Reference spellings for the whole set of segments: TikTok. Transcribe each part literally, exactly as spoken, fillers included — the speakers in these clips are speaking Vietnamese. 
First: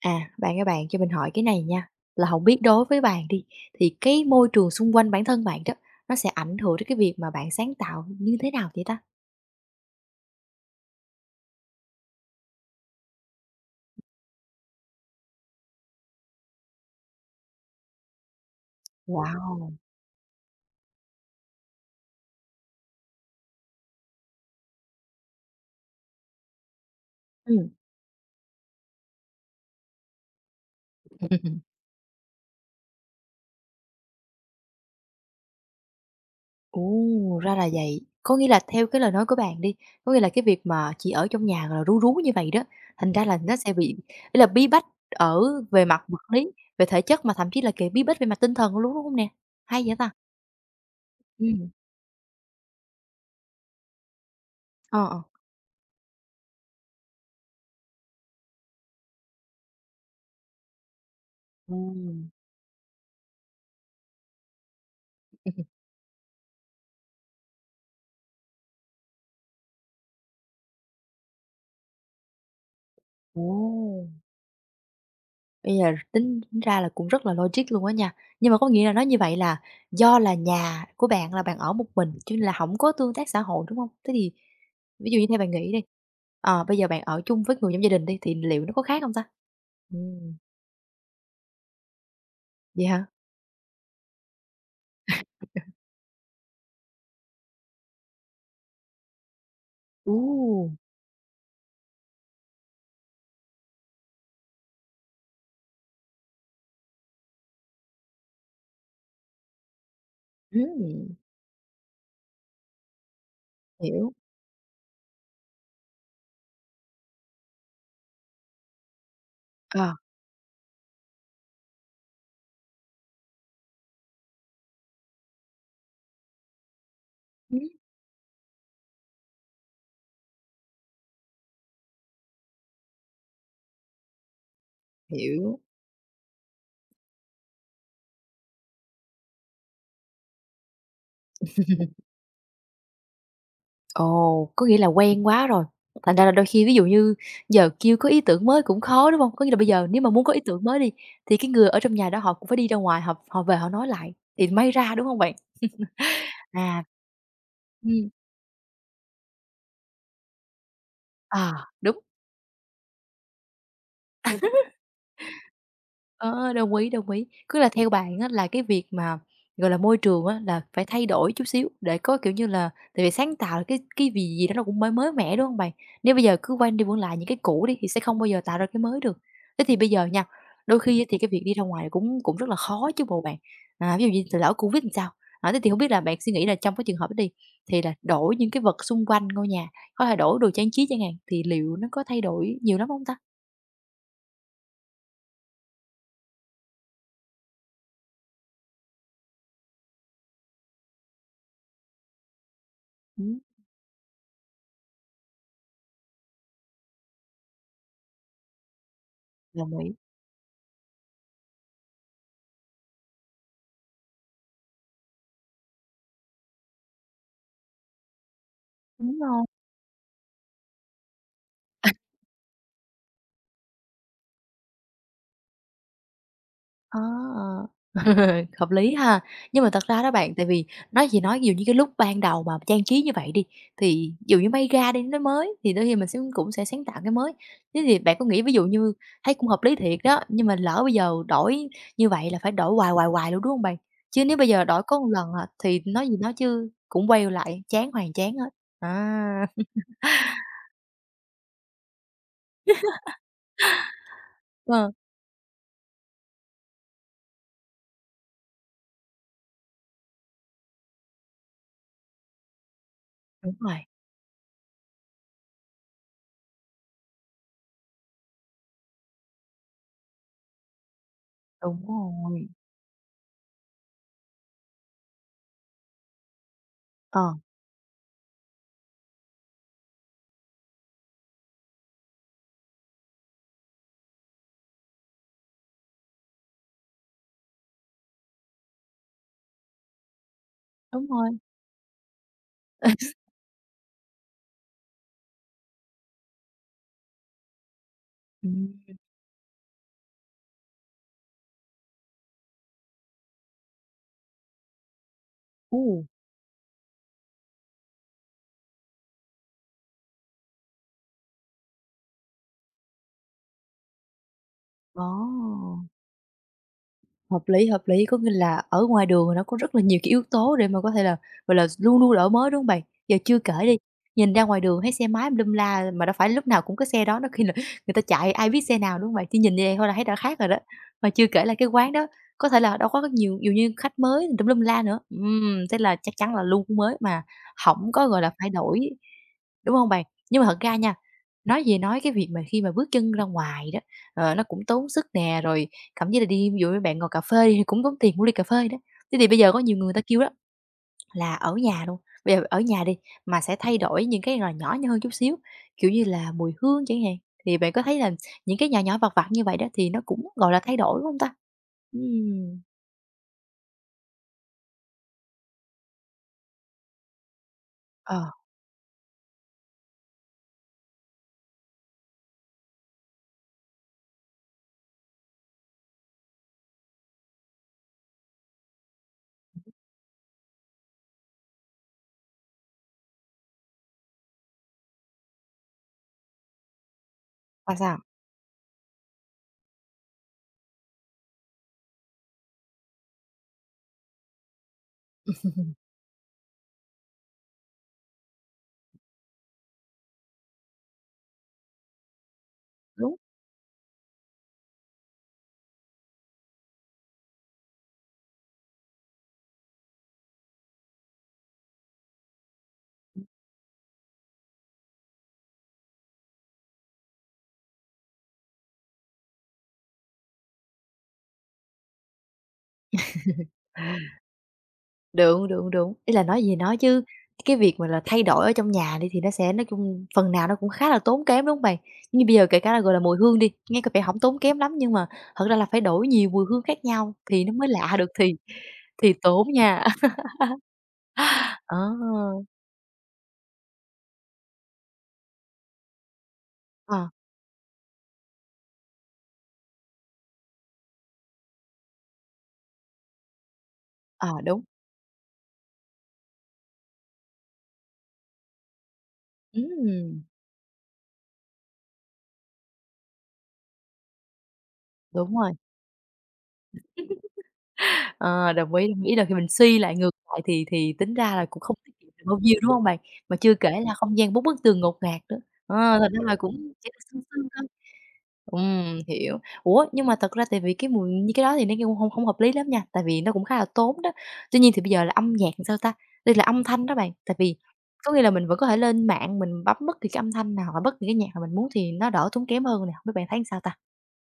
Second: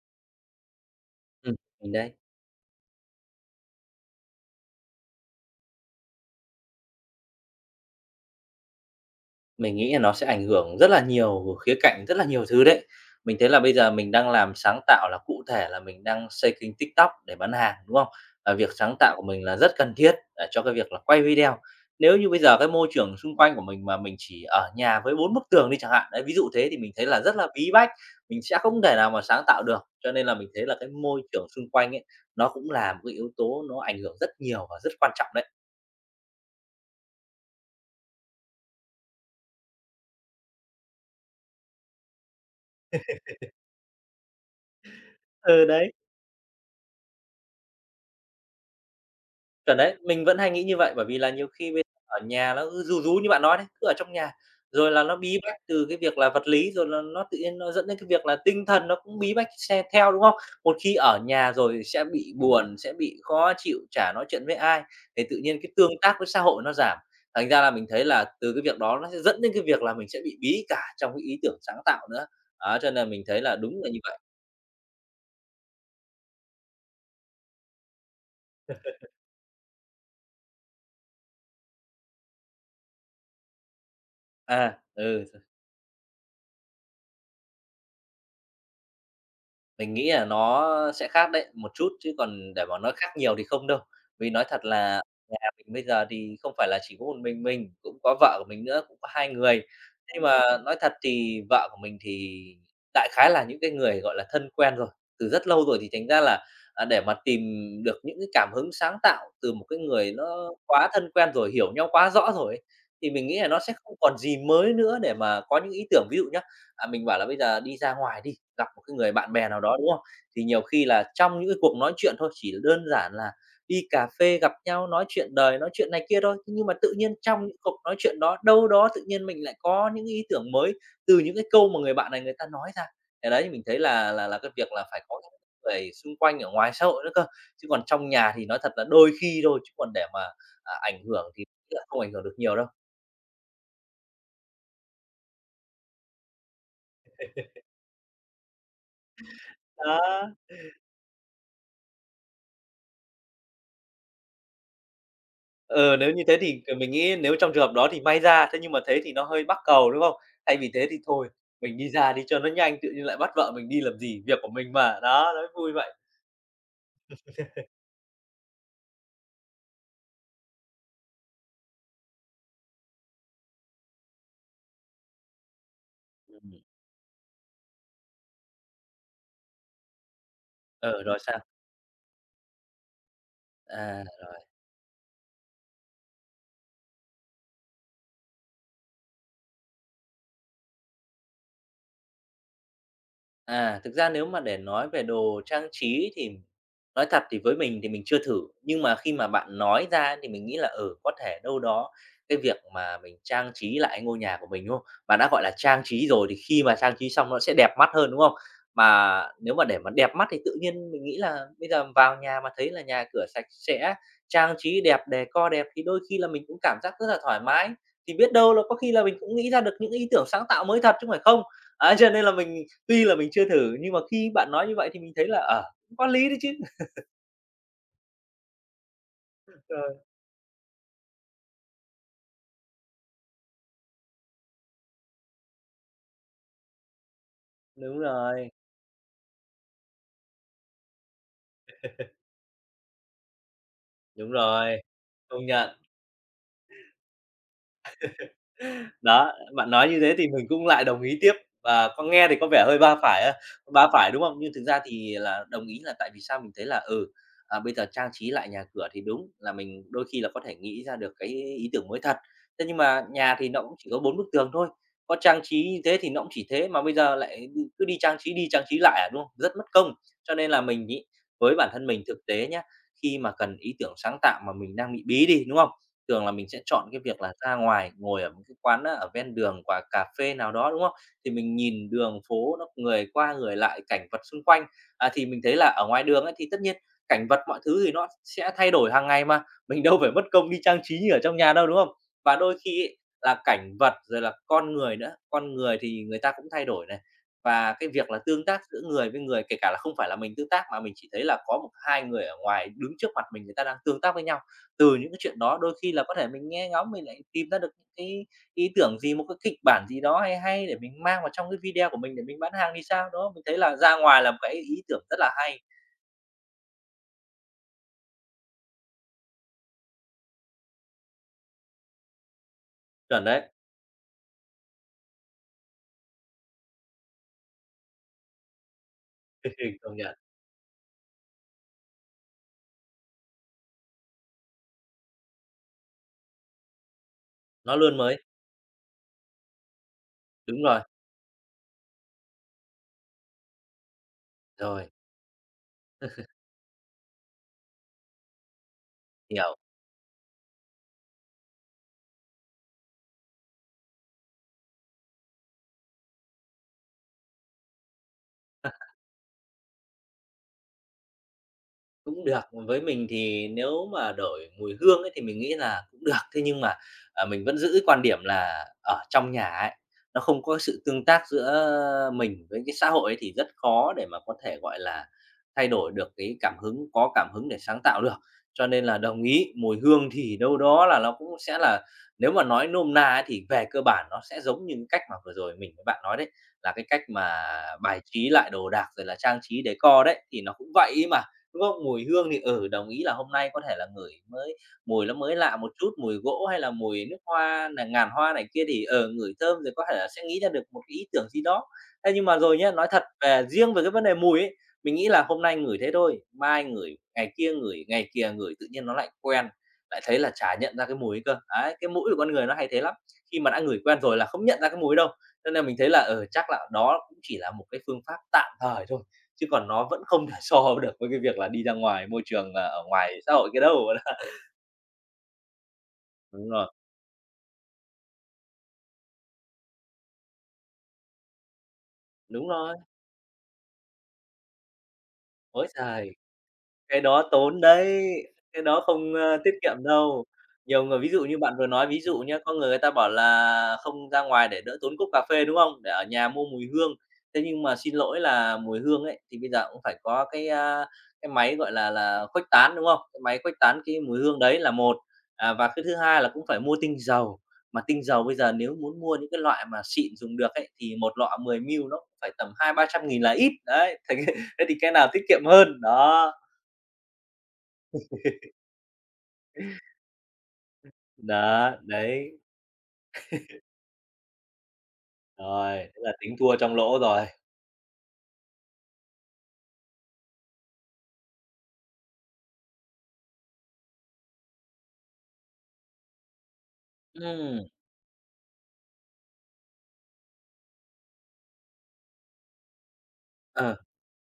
À, bạn ơi bạn cho mình hỏi cái Ừ này nha, mình đây, là không biết đối với bạn đi, thì cái môi trường xung quanh bản thân bạn đó, nó sẽ ảnh hưởng đến cái việc mà bạn sáng tạo như thế nào vậy ta? mình nghĩ là nó sẽ ảnh hưởng rất là nhiều khía cạnh, rất là nhiều thứ đấy. Mình thấy là bây giờ mình đang làm sáng tạo là cụ thể là mình đang xây kênh TikTok để bán hàng, đúng không? Và việc sáng tạo của mình là rất Wow! cần thiết, à, cho cái việc là quay video. Nếu như bây giờ cái môi trường xung quanh của mình mà mình chỉ ở nhà với bốn bức tường đi chẳng hạn, đấy, ví dụ thế thì mình thấy là rất là Ừ. bí bách, mình sẽ không thể nào mà sáng tạo được. Cho nên là mình thấy là cái môi trường xung quanh ấy, nó cũng là một cái yếu tố nó ảnh hưởng rất nhiều và rất quan trọng đấy. Ồ, ra là vậy. Có nghĩa là theo cái lời nói của bạn đi, có nghĩa là cái việc mà chỉ ở trong nhà, gọi là, ru rú như vậy đó, thành ra là nó sẽ bị ý là bí bách ở Ừ, về đấy. mặt vật lý, về thể chất mà thậm chí là kể bí bách về mặt tinh thần luôn, đúng không nè? Chuẩn Hay đấy, vậy ta? mình vẫn hay nghĩ như vậy, bởi vì là nhiều Ừ. khi bây ở nhà nó cứ ru rú như bạn nói đấy, cứ ở trong nhà, rồi là ờ, nó ờ. bí bách từ cái việc là vật lý, rồi là nó tự nhiên nó dẫn đến cái việc là tinh thần nó cũng bí bách xe theo, đúng không? Một khi ở nhà rồi sẽ Ừm. bị buồn, sẽ bị khó chịu, chả nói chuyện với ai, thì tự nhiên cái tương tác với xã hội nó giảm. Thành ra là mình thấy là từ cái việc đó nó sẽ dẫn đến cái việc là mình sẽ bị bí cả trong cái ý tưởng sáng tạo nữa. Đó, cho nên là mình thấy là đúng là như Ồ! vậy. Bây giờ tính ra là cũng rất là logic luôn á nha. Nhưng mà có nghĩa là nói như vậy là do là nhà của bạn là bạn ở một mình, cho nên là hổng có tương tác xã hội, đúng hông? Thế thì À, ví dụ ừ. như theo bạn nghĩ đi, ờ, bây giờ bạn ở chung với người trong gia đình đi, thì liệu nó có khác hông ta? Mình nghĩ là Ừm, nó sẽ khác đấy, một chút, chứ còn để mà vậy nói hả? khác nhiều thì không đâu. Vì nói thật là nhà mình bây giờ thì không phải là chỉ có một mình mình, cũng có vợ của mình nữa, cũng có hai người. Ồ! Nhưng mà nói thật thì vợ của mình thì đại khái là những cái người, gọi là, thân quen rồi, từ rất lâu rồi thì thành ra là, à, để mà tìm được những cái cảm hứng sáng tạo từ một cái người nó quá Ừm, thân quen rồi, hiểu nhau quá rõ rồi ấy, thì mình nghĩ là nó sẽ không hiểu. còn gì mới nữa để mà có những ý tưởng. Ví dụ nhá, à, mình bảo là bây giờ đi ra ngoài đi, gặp một cái người bạn bè nào đó, đúng Ờ, không? Thì nhiều khi là trong những cái cuộc nói chuyện thôi, chỉ đơn giản là đi cà phê gặp nhau nói chuyện đời, nói chuyện này kia thôi. Thế nhưng mà tự nhiên trong những ừm, cuộc nói chuyện đó, đâu đó tự nhiên mình lại có những ý tưởng mới từ những cái câu mà người bạn này người ta nói ra. Cái đấy thì mình thấy là là là cái việc là phải có những hiểu. người xung quanh ở ngoài xã hội nữa cơ, chứ còn trong nhà thì nói thật là đôi khi thôi, chứ còn để mà, à, ảnh hưởng thì là không ảnh hưởng được nhiều đâu. Ồ, có nghĩa là quen quá rồi, thành ra là đôi khi ví dụ như giờ kêu có ý tưởng mới cũng khó, đúng không? Có nghĩa là bây giờ nếu mà muốn Đó. có ý tưởng mới đi, thì cái người ở trong nhà đó họ cũng phải đi ra ngoài, họ họ về họ nói lại thì may ra, đúng không bạn? Ờ, nếu như thế thì, ờ, À. mình nghĩ nếu trong trường hợp đó thì Ừm, may ra, thế nhưng mà thế thì nó hơi mắc cầu, đúng không? Thay vì thế thì thôi, à, mình đi đúng. ra đi cho nó nhanh, tự nhiên lại bắt vợ mình đi làm gì, việc của mình mà. Đó, nó vui vậy. Ờ, đồng ý, đồng ý. Cứ là theo bạn á là cái việc mà, gọi là, môi trường á là phải thay đổi chút xíu để có, kiểu như là tại vì sáng tạo là cái cái gì gì đó nó cũng mới mới mẻ, đúng không bạn? Nếu bây giờ Ừm. cứ quanh đi quẩn lại những cái cũ đi thì sẽ không bao giờ tạo ra cái mới được. Thế thì bây giờ nha, đôi khi Ờ, á thì rồi cái sao? việc đi ra ngoài cũng cũng rất là khó chứ bộ bạn. À, ví À. dụ như lỡ Covid làm sao? À, thế thì không biết là bạn suy nghĩ là trong cái trường hợp đó đi, thì là đổi những cái vật xung quanh ngôi nhà, có thể đổi đồ trang trí chẳng hạn, thì liệu nó có thay đổi nhiều lắm không ta? À, thực ra nếu mà để nói về đồ trang trí thì nói thật thì với mình thì mình chưa thử, nhưng mà khi mà bạn nói ra thì mình nghĩ là, ừ, có thể đâu đó cái việc mà mình Ừm, trang trí lại ngôi nhà của mình, đúng không? Bạn đã gọi là trang trí rồi thì khi mà trang trí xong nó sẽ đẹp mắt hơn, đúng không? Mà nếu mà đồng để mà ý. đẹp mắt thì tự nhiên mình nghĩ là bây giờ vào nhà mà thấy là nhà cửa sạch sẽ, trang trí đẹp, đề co đẹp thì đôi khi là mình cũng cảm giác rất là thoải mái, thì biết đâu là có khi là mình Đúng cũng rồi. nghĩ ra được những ý tưởng sáng tạo mới thật chứ không phải không? Ấy, cho nên là mình tuy là mình chưa thử nhưng mà khi bạn nói như vậy thì mình thấy là, ờ, cũng có lý đấy chứ. Ờ, hợp lý ha. Nhưng mà thật Rồi. ra đó bạn, tại vì nói gì nói, dù như cái lúc ban đầu mà trang trí như vậy đi, thì dù như may ra đi, nó mới, thì đôi khi mình sẽ cũng sẽ sáng tạo cái mới. Thế thì Đúng bạn có nghĩ rồi, ví dụ như thấy cũng hợp lý thiệt đó, nhưng mà lỡ bây giờ đổi như vậy là phải đổi hoài, hoài, hoài luôn, đúng không bạn? Chứ đúng nếu bây giờ đổi rồi, có một lần à, công thì nhận. nói gì nói chứ cũng quay lại, chán hoàn chán hết. Đó, À, bạn nói như thế thì mình cũng lại đồng ý tiếp, và có nghe thì có vẻ hơi ba phải ha, ba phải, đúng không? Nhưng thực ra ờ, thì là đồng ý là tại vì sao mình thấy là, ừ, à, bây giờ trang trí lại nhà cửa thì đúng là mình đôi khi là có thể nghĩ ra được cái ý tưởng mới thật. Thế nhưng mà nhà thì đúng nó cũng rồi, chỉ có bốn bức tường thôi, có trang trí như thế thì nó cũng chỉ thế, mà bây giờ lại đi cứ đi trang trí đi trang trí lại à, đúng không? Rất mất công. Cho nên là mình nghĩ với bản đúng thân mình thực tế rồi, nhá, khi mà cần ý tưởng sáng tạo mà mình đang bị bí đi, đúng không? Thường là mình sẽ chọn cái việc ờ, là ra ngoài, ngồi ở một cái quán á, ở ven đường quả cà phê nào đó, đúng không? Thì mình nhìn đường phố nó người qua người lại, cảnh vật xung quanh, à, thì mình thấy là ở ngoài đường ấy, thì tất nhiên cảnh vật mọi thứ thì nó sẽ thay đổi hàng ngày mà, mình đâu phải mất công đi trang trí đúng như ở rồi, trong nhà đâu, đúng không? Và đôi khi ấy, là cảnh vật rồi là con người nữa, con người thì người ta cũng thay đổi này. Và cái việc là tương tác giữa ừm, người với người, kể cả là không phải là mình tương tác mà mình chỉ thấy là có một hai người ở ngoài đứng trước mặt mình, người ta đang tương tác với nhau, từ những cái chuyện đó đôi ồ, khi là có thể mình nghe ngóng mình lại tìm ra được những cái ý tưởng gì, một cái kịch bản gì đó hay hay để mình mang vào trong cái video của mình để mình bán hàng thì sao, đó mình thấy là ra ngoài là một cái ý tưởng rất là hay. đó. Hợp lý, hợp lý, có nghĩa là ở ngoài đường nó có rất là nhiều cái yếu tố để mà có thể là, gọi là, luôn luôn đổi mới, đúng không bạn? Giờ Chuẩn chưa đấy, kể đi, nhìn ra ngoài đường thấy xe máy tùm la mà đâu phải lúc nào cũng có xe đó, nó khi là người ta chạy ai biết xe nào, đúng không bạn? Chỉ nhìn như vậy thôi là công thấy đã nhận, khác rồi đó. Mà chưa kể là cái quán đó có thể là đâu có nhiều nhiều như khách mới tùm lum la nữa, ừm, thế là chắc chắn là luôn mới mà nó hổng luôn có, gọi mới. là, phải đổi, đúng không bạn? Nhưng mà thật Đúng ra rồi, nha, nói gì nói cái việc mà khi mà bước chân ra ngoài đó, ờ, nó cũng tốn rồi, sức nè, rồi cảm giác là đi ví dụ như bạn ngồi cà phê đi thì cũng tốn tiền mua ly cà phê đó. Thế thì bây giờ hiểu. có nhiều người người ta kêu đó là ở nhà luôn, bây giờ ở nhà đi, mà sẽ thay đổi những cái là nhỏ hơn chút xíu, kiểu như là mùi hương chẳng hạn, thì bạn có thấy là những cái nhỏ nhỏ, vặt vặt như vậy đó thì nó cũng, gọi là, thay đổi, đúng hông ta? Cũng được, Ừm, với mình thì nếu mà đổi mùi hương ấy thì mình nghĩ là cũng được. Thế nhưng mà, à, mình vẫn giữ quan điểm ờ, là ở trong nhà ấy, nó không có sự tương tác giữa mình với cái xã hội ấy thì rất khó để mà có thể, gọi là, thay đổi được cái cảm hứng có cảm hứng để sáng tạo được. Cho nên là đồng ý, mùi hương thì đâu đó là nó cũng sẽ là nếu mà nói nôm na ấy thì về cơ bản nó sẽ giống như cái cách mà vừa rồi mình với bạn nói đấy, là cái cách mà là sao? bài trí lại đồ đạc rồi là trang trí decor đấy, thì nó cũng vậy mà đúng không? Mùi hương thì, ở đồng ý là hôm nay có thể là ngửi mới mùi nó mới lạ một chút, mùi gỗ hay là mùi nước hoa nà ngàn hoa này kia thì, ở ngửi thơm rồi có thể là sẽ nghĩ ra được một cái ý tưởng gì đó. Thế nhưng mà rồi nhé nói thật Đúng. về riêng về cái vấn đề mùi ấy, mình nghĩ là hôm nay ngửi thế thôi, mai ngửi, ngày kia ngửi, ngày kia ngửi tự nhiên nó lại quen, lại thấy là chả nhận ra cái mùi ấy cơ. Đấy, cái mũi của con người nó hay thế lắm, khi mà đã ngửi quen rồi là không nhận ra cái mùi đâu. Cho nên mình thấy là, ở chắc là đó cũng chỉ là một cái phương pháp tạm thời thôi chứ còn nó vẫn không thể so được với cái việc là đi ra ngoài môi trường, à, ở ngoài xã hội kia đâu. Đúng, đúng, đúng. Ý là nói Đúng gì rồi, nói chứ cái việc mà là thay đổi ở trong nhà đi thì nó sẽ nói chung phần nào nó cũng khá là tốn kém, đúng không bạn? Như bây giờ đúng kể cả rồi, là, gọi là, mùi hương đi, nghe có vẻ hổng tốn kém lắm nhưng mà thật ra là ối phải đổi giời! nhiều mùi hương khác Cái nhau đó thì nó tốn mới lạ đấy, được thì cái đó thì không, ơ, tiết tốn kiệm nha. đâu. Nhiều người ví dụ như bạn vừa nói ví dụ nhé, Ờ, có người người ta bảo là không ra ngoài để đỡ tốn cốc cà phê, đúng không? Để ở nhà mua mùi hương. ờ, Thế nhưng mà xin lỗi là mùi hương ấy, thì bây giờ cũng phải có cái, a, cái máy, gọi là là, khuếch tán, đúng không? Cái máy khuếch tán cái mùi ờ, hương đấy đúng. là một, à, và cái thứ hai là cũng phải mua tinh dầu, mà tinh dầu bây giờ nếu muốn mua những cái loại mà xịn Ừm, dùng được ấy, thì một lọ mười mi li lít nó cũng phải tầm hai ba trăm nghìn là ít. Đấy, thành thế thì cái nào tiết đúng kiệm rồi. hơn, đó. Ờ, đồng ý, đồng ý là khi mình suy lại ngược lại thì thì tính ra là cũng không Đó, tiết kiệm được đấy, bao nhiêu, đúng hông bạn? Mà chưa kể là không gian bốn bức tường ngột ngạt nữa, ờ, rồi, thế thành là ra là tính cũng thua trong chỉ là lỗ sương rồi. sương thôi. Ừm, hiểu. Ủa, nhưng mà thật ra tại vì cái mùi như cái đó thì nó nghe cũng hông hông hợp lý lắm nha, tại vì nó cũng khá là tốn đó. Tuy nhiên thì bây giờ là âm nhạc làm sao ta? Đây là âm thanh đó bạn, tại vì Ừm, có nghĩa là mình vẫn có thể lên mạng mình bấm bất kỳ cái âm thanh nào hoặc bất kỳ cái nhạc nào mình muốn thì nó đỡ tốn kém hơn nè, hông biết bạn thấy sao ta? ờ.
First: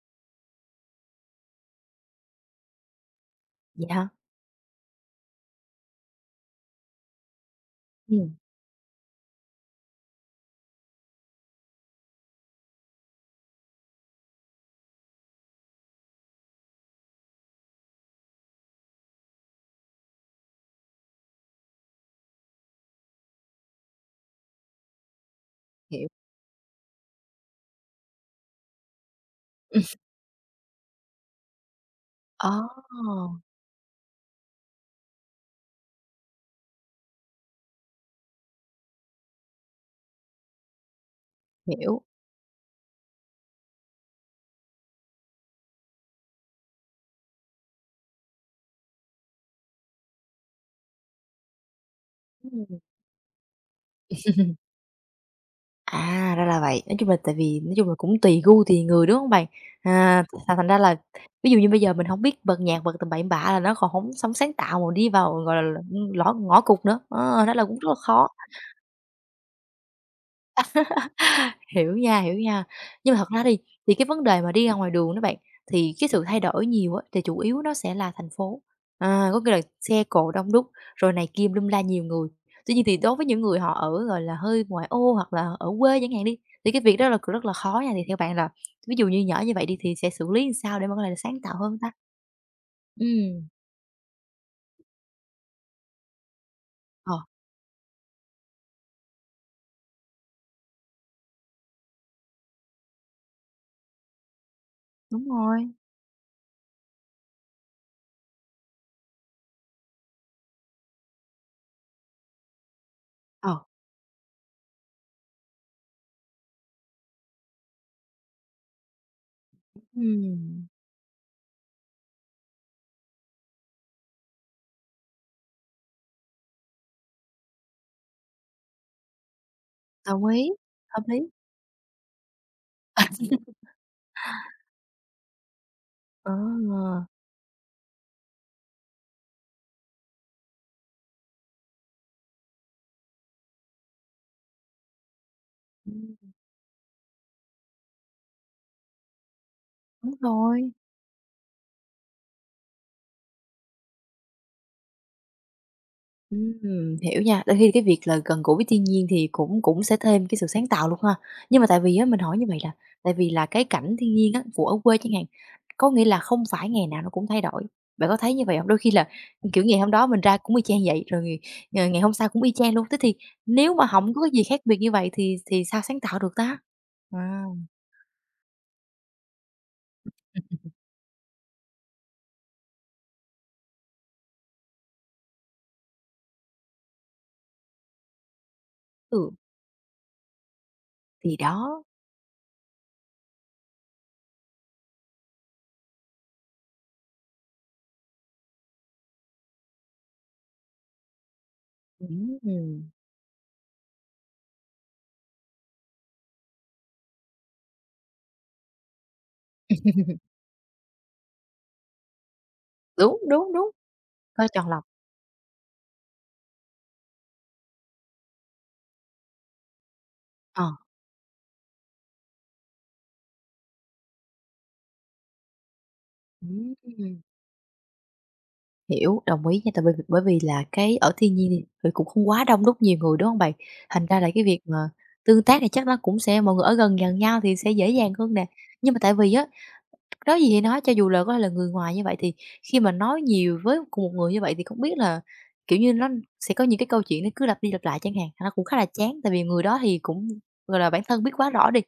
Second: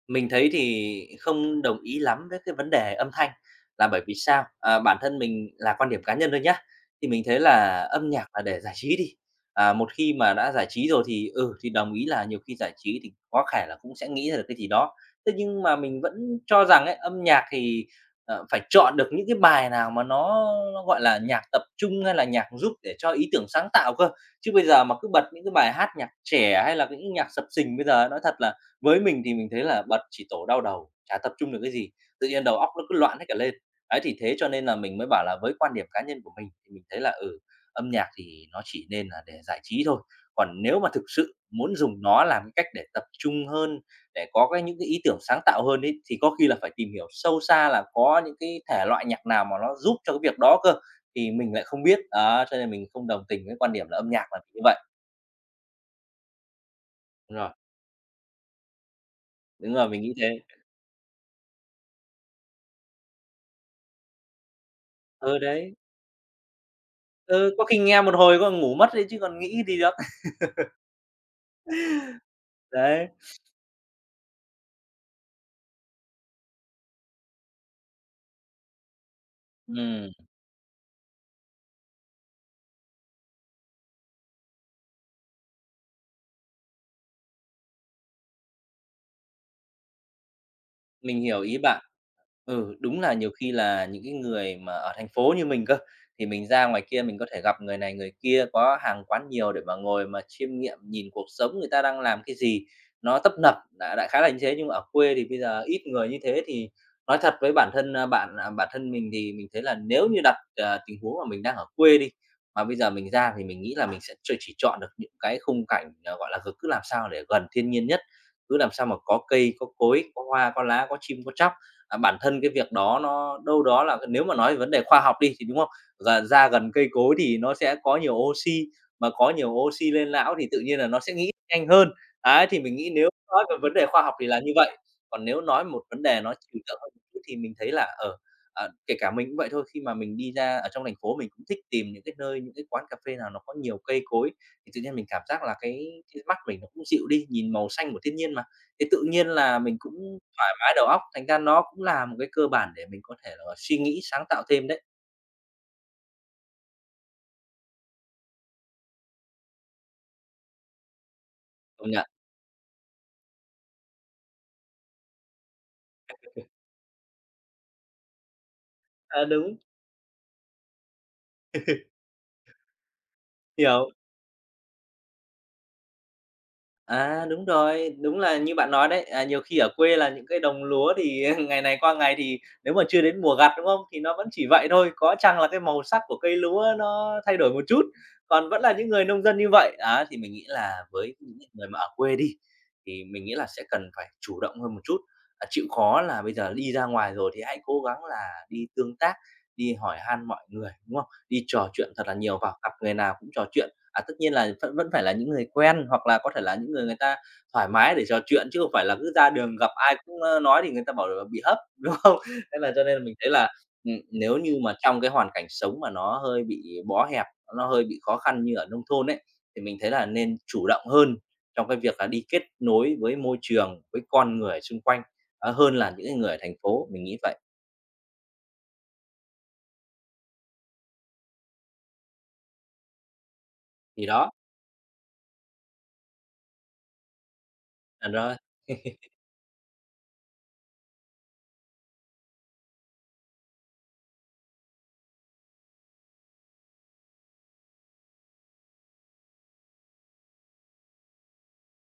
Mình thấy thì không đồng ý lắm với cái vấn đề âm thanh Vậy là bởi hả? vì sao? À, bản thân mình là quan điểm cá nhân thôi nhá, thì mình thấy là âm nhạc Ừm, là để giải trí đi. À, một khi mà đã giải trí rồi thì, ừ, thì đồng ý là nhiều khi giải trí thì có thể là cũng sẽ nghĩ ra được cái gì đó. Thế nhưng mà mình vẫn cho rằng ấy, âm nhạc thì, ờ, phải chọn được những cái bài nào mà nó nó, gọi là, nhạc tập trung hay là nhạc giúp để cho ý tưởng sáng tạo cơ. Chứ bây giờ mà cứ bật những cái bài hát hiểu. nhạc trẻ hay là những nhạc sập sình bây giờ nói thật là với mình thì mình thấy là Ừm. bật chỉ tổ đau đầu, chả tập trung được cái gì, tự nhiên đầu Ờ, óc nó cứ loạn hết cả lên. Đấy, thì thế cho nên là mình mới bảo là với quan điểm cá nhân của mình thì mình thấy là, ừ, âm nhạc thì nó chỉ nên là để giải trí thôi, còn nếu mà thực sự muốn dùng hiểu. nó làm cái cách để tập trung hơn, để có cái những cái ý tưởng sáng tạo hơn ấy, thì có khi là phải tìm hiểu sâu xa là có những cái thể loại nhạc nào mà nó giúp cho cái việc đó cơ, thì mình lại không biết. Đó, cho nên Ừm. mình không đồng tình với quan điểm là âm nhạc là như vậy. À, ra là vậy. Nói chung là tại Đúng rồi, vì nói chung là cũng tùy gu, tùy người, đúng hông bạn? đúng rồi, mình nghĩ À, thế. thành thành ra là ví dụ như bây giờ mình hổng biết bật nhạc bật tầm bậy tầm bạ là nó còn hổng sống sáng tạo mà đi vào, Ừ, gọi đấy. là, ưm, lõ ngõ cụt nữa, ờ, đó Ừ, là có cũng khi rất là nghe một khó. hồi có ngủ mất đấy chứ còn nghĩ gì được. Hiểu nha, hiểu nha. Đấy, Nhưng mà thật ra đi, thì cái vấn đề mà đi ra ngoài đường đó bạn, thì cái sự thay đổi nhiều á, thì chủ yếu nó sẽ là thành phố. À, có nghĩa là xe ừm. cộ đông đúc, rồi này kia lum la nhiều người. Tuy nhiên thì đối với những người họ ở, gọi là, hơi ngoại ô hoặc là ở quê chẳng hạn đi, thì cái việc đó là c rất là khó nha. Thì theo bạn là ví dụ như nhỏ như vậy đi thì sẽ xử lý làm sao để mà có thể là Mình sáng hiểu tạo ý hơn bạn. ta? Ừ, đúng là nhiều Ừm, khi là những cái người mà ở thành phố như mình cơ, thì mình ra ngoài kia ờ, mình có thể gặp người này người kia, có hàng quán nhiều để mà ngồi mà chiêm nghiệm, nhìn cuộc sống người ta đang làm cái gì, nó tấp nập, đã đã khá là như thế. Nhưng mà ở quê thì đúng bây giờ rồi, ít người như thế thì nói thật với bản thân, a, bạn à, bản thân mình thì mình thấy là nếu như đặt, ờ, tình huống mà mình đang ở quê đi, mà bây giờ mình ra thì ờ, mình nghĩ là mình sẽ ch chỉ chọn được những cái khung cảnh, ờ, gọi là, g cứ làm sao để gần thiên nhiên nhất cứ làm sao mà có cây, có cối, có hoa, có ừm, lá, có chim, có chóc. À, bản thân cái việc đó nó đâu đó là nếu mà nói về vấn đề khoa học đi thì, đúng không? Gần ra gần cây cối thì nó sẽ có nhiều oxy, mà có nhiều oxy lên đồng não thì ý, tự nhiên là nó hợp sẽ lý. nghĩ nhanh hơn. Ấy, thì mình nghĩ nếu nói về vấn đề khoa học thì là như vậy. Còn nếu nói một vấn đề Ờ, nó trừu tượng hơn một chút thì mình thấy là, ở ờ, à, kể cả mình cũng vậy thôi, khi mà mình đi ra ở trong thành phố mình cũng thích tìm những cái nơi, những cái quán cà phê nào nó có nhiều cây cối, thì tự nhiên mình cảm giác là cái thì ừm, mắt mình nó cũng dịu đi, nhìn màu xanh của thiên nhiên mà, thế tự nhiên là mình cũng đúng thoải rồi. mái đầu óc, thành ra nó cũng là một cái cơ bản để mình có thể là suy nghĩ sáng tạo thêm đấy. Ừm, hiểu nha. Đôi khi cái việc là gần gũi với thiên nhiên thì cũng cũng sẽ thêm cái sự sáng tạo luôn ha. Nhưng mà tại Công vì á, nhận. mình hỏi như vậy là tại vì là cái cảnh thiên nhiên á, của ở quê chẳng hạn, có nghĩa là không phải ngày nào nó cũng thay đổi. Bạn có thấy như vậy không? Đôi khi là, À, đúng, kiểu, ngày hôm đó mình ra cũng y chang vậy, rồi ngày ngày ngày hôm sau cũng y chang luôn. Thế thì nếu mà hiểu. không có cái gì khác biệt như vậy thì thì sao sáng tạo được ta? À, À, đúng rồi, đúng là như bạn nói đấy, à, nhiều khi ở quê là những cái đồng lúa thì ngày này qua ngày thì nếu mà chưa đến mùa gặt, đúng không? Thì nó vẫn chỉ vậy thôi, có chăng là cái màu sắc của cây lúa nó thay đổi một chút, còn vẫn là những người nông ừ, dân như vậy. Á, thì mình nghĩ là với thì những người mà đó. ở quê đi, thì mình nghĩ là sẽ cần phải chủ động hơn một chút, à, chịu khó là bây giờ đi ra ngoài rồi thì hãy cố gắng là đi tương tác, đi hỏi han mọi người, đúng không? Đi trò chuyện thật là nhiều vào, gặp Ừm, người nào cũng trò chuyện. À, tất nhiên là vẫn vẫn phải là những người quen, hoặc là có thể là những người người ta thoải mái để trò chuyện, chứ không phải là cứ ra đường gặp ai cũng, ơ, nói thì người ta bảo là bị hấp, đúng không? Thế là cho nên là mình đúng, thấy là, đúng, đúng, ừm, nếu có như chọn mà lọc. trong cái hoàn cảnh sống mà nó hơi bị bó hẹp, nó hơi bị khó khăn như ở nông thôn ấy, thì mình thấy là nên Ờ, chủ động hơn trong cái việc là đi kết nối với môi trường, với con người xung quanh, á, hơn là những cái người ở thành phố, mình nghĩ ừm. vậy. Hiểu, đồng ý nha, tại bởi vì bởi vì là cái ở thiên nhiên thì cũng không quá đông đúc nhiều người, đúng hông bạn? Thành Thì ra là đó, cái việc mà tương tác thì chắc nó cũng sẽ mọi người ở gần gần nhau thì sẽ dễ là dàng hơn rồi. nè. Nhưng mà tại vì á, nói gì thì nói, cho dù là có thể là người ngoài như vậy thì khi mà nói nhiều với cùng một người như vậy thì không biết là, kiểu như, nó sẽ có những cái câu chuyện nó cứ lặp đi lặp lại chẳng hạn, nó cũng khá là chán, tại vì người đó thì cũng, gọi là, bản thân biết quá rõ đi.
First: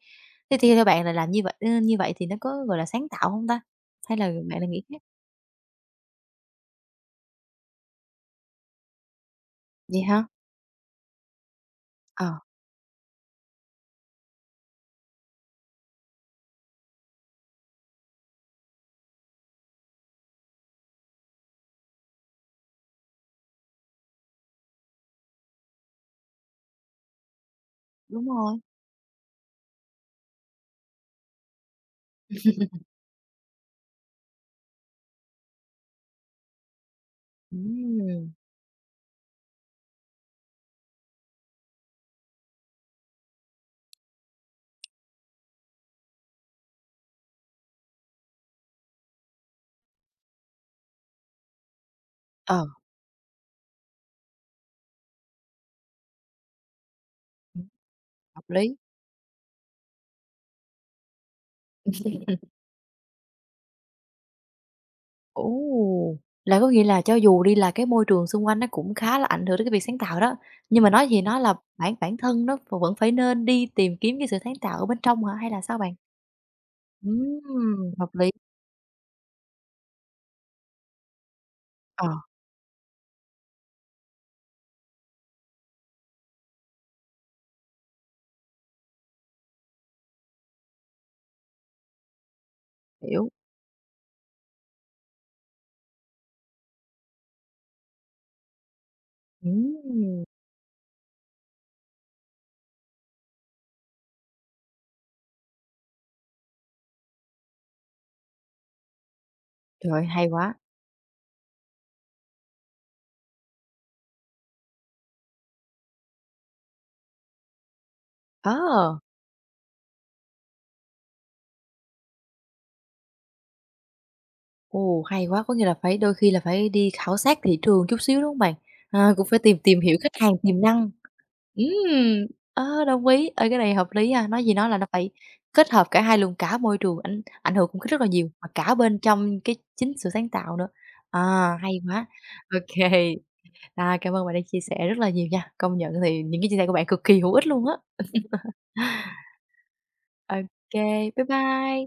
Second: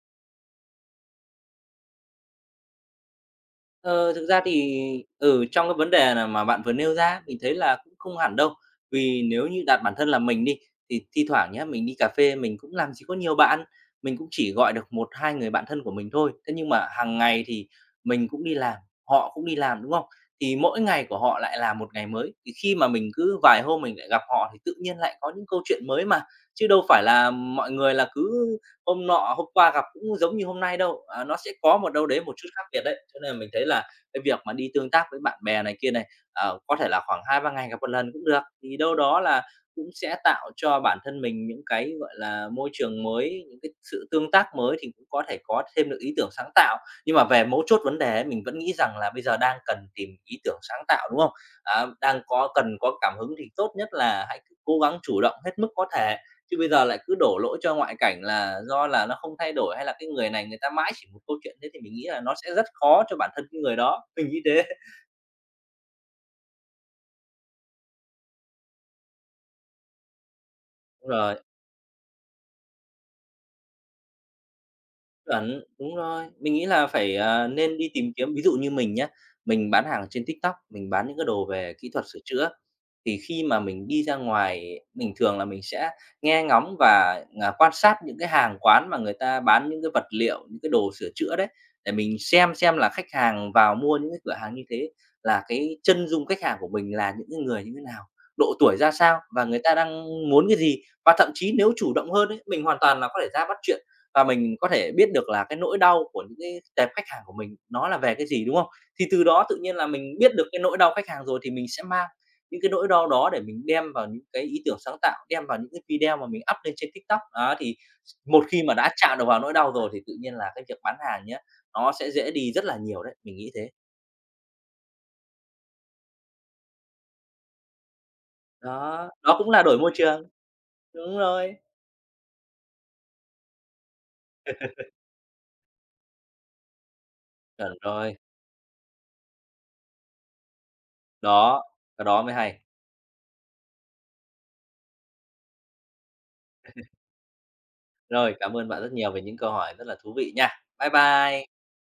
Thế thì theo bạn là làm như vậy như vậy thì nó có, gọi là, sáng tạo không ta? Ờ, Hay thực là ra bạn là nghĩ thì, khác ở trong cái vấn đề là mà bạn vừa nêu ra, mình thấy là cũng không hẳn đâu. Vì nếu như đặt bản vậy thân là hả? mình đi, thì thi thoảng nhé mình đi cà phê Ờ, mình cũng làm gì có nhiều bạn, mình cũng chỉ gọi được một hai người bạn thân của mình thôi. Thế nhưng mà hàng ngày thì mình cũng đi làm, họ cũng đi làm, đúng không? Thì mỗi ngày của họ lại là một ngày mới, thì khi mà mình cứ vài hôm mình lại gặp họ thì tự nhiên lại có những câu chuyện mới mà, chứ đâu phải là mọi người là cứ đúng rồi. hôm nọ hôm qua gặp cũng giống như hôm nay đâu, à, nó sẽ có một đâu đấy một chút khác biệt đấy. Cho nên là mình thấy là cái việc mà đi tương tác với bạn bè này kia này, ờ, có thể là khoảng hai ba ngày gặp một lần cũng Ừm, được, thì đâu đó là cũng sẽ tạo cho bản thân mình những cái, gọi là, môi trường mới, những cái sự tương tác mới thì cũng có thể có thêm được ý tưởng sáng tạo. Nhưng mà về mấu chốt vấn đề ấy, mình vẫn nghĩ rằng là bây giờ đang cần tìm ý tưởng sáng tạo, đúng không? Á, đang có ờ, cần có cảm hứng thì tốt nhất là hãy cố gắng chủ động hết mức có thể. Chứ bây giờ lại cứ đổ lỗi ừm, cho ngoại cảnh hợp là lý. do là nó không thay đổi, hay là cái người này người ta mãi chỉ một câu chuyện, thế thì mình nghĩ là nó sẽ rất khó cho bản thân cái người đó, mình nghĩ thế. Ồ! Là có nghĩa là cho dù đi là cái môi trường xung quanh nó cũng khá là ảnh hưởng đến cái việc sáng tạo đó, nhưng mà nói Đúng gì rồi. nói là bản bản thân nó v vẫn phải nên đi tìm kiếm cái sự sáng tạo ở bên trong hả, hay là Chuẩn, sao bạn? đúng rồi. Mình nghĩ là phải, à, nên Ừm, đi tìm hợp lý, kiếm ví dụ như mình nhé mình bán hàng trên tóp tóp, mình bán những cái đồ về kỹ thuật ờ, sửa chữa, thì khi mà mình đi ra ngoài mình thường là mình sẽ nghe ngóng và, à, quan sát những cái hàng quán mà người ta bán những cái vật liệu, những cái đồ sửa chữa đấy, để mình xem xem là khách hiểu, hàng vào mua những cái cửa hàng như thế là cái chân dung khách hàng của mình là những cái người như thế nào, độ tuổi ra sao và người ta đang ừm, muốn cái gì. Và thậm chí nếu chủ động hơn ấy, mình hoàn toàn là có thể ra bắt chuyện và mình có thể biết được là cái nỗi đau của những cái tệp khách hàng của mình nó là về cái gì, đúng không? Thì từ đó tự nhiên là trời ơi, mình hay biết được quá. cái nỗi đau khách hàng rồi thì mình sẽ mang những cái nỗi đau đó để mình đem vào những cái ý tưởng sáng tạo, đem vào những cái video mà mình up lên trên tóp tóp. Đó, thì một Ờ, khi mà đã chạm được vào nỗi đau rồi thì tự nhiên là cái việc bán hàng nhá, nó sẽ dễ đi rất là nhiều đấy, mình nghĩ thế. ồ, hay quá, có nghĩa là phải đôi khi là phải đi khảo sát thị trường chút xíu, đúng không bạn? Đó, À, cũng đó phải cũng tìm là đổi tìm môi hiểu khách trường. hàng tiềm năng. Đúng rồi, Ừm, ơ, đồng ý, ê, cái này hợp lý ha, nói gì nói là nó phải kết hợp cả hai luôn, cả môi trường ảnh ảnh hưởng chuẩn cũng rất là rồi. nhiều, mà cả bên trong cái chính sự sáng tạo nữa. À, Đó, hay cái quá, đó mới hay. ô kê à, cảm ơn bạn đã chia sẻ rất là nhiều nha, công nhận thì những cái chia sẻ của bạn cực kỳ hữu ích luôn á. Rồi, cảm ơn bạn rất nhiều về những câu hỏi rất là thú vị nha. ô kê, Bye bye bye. bye.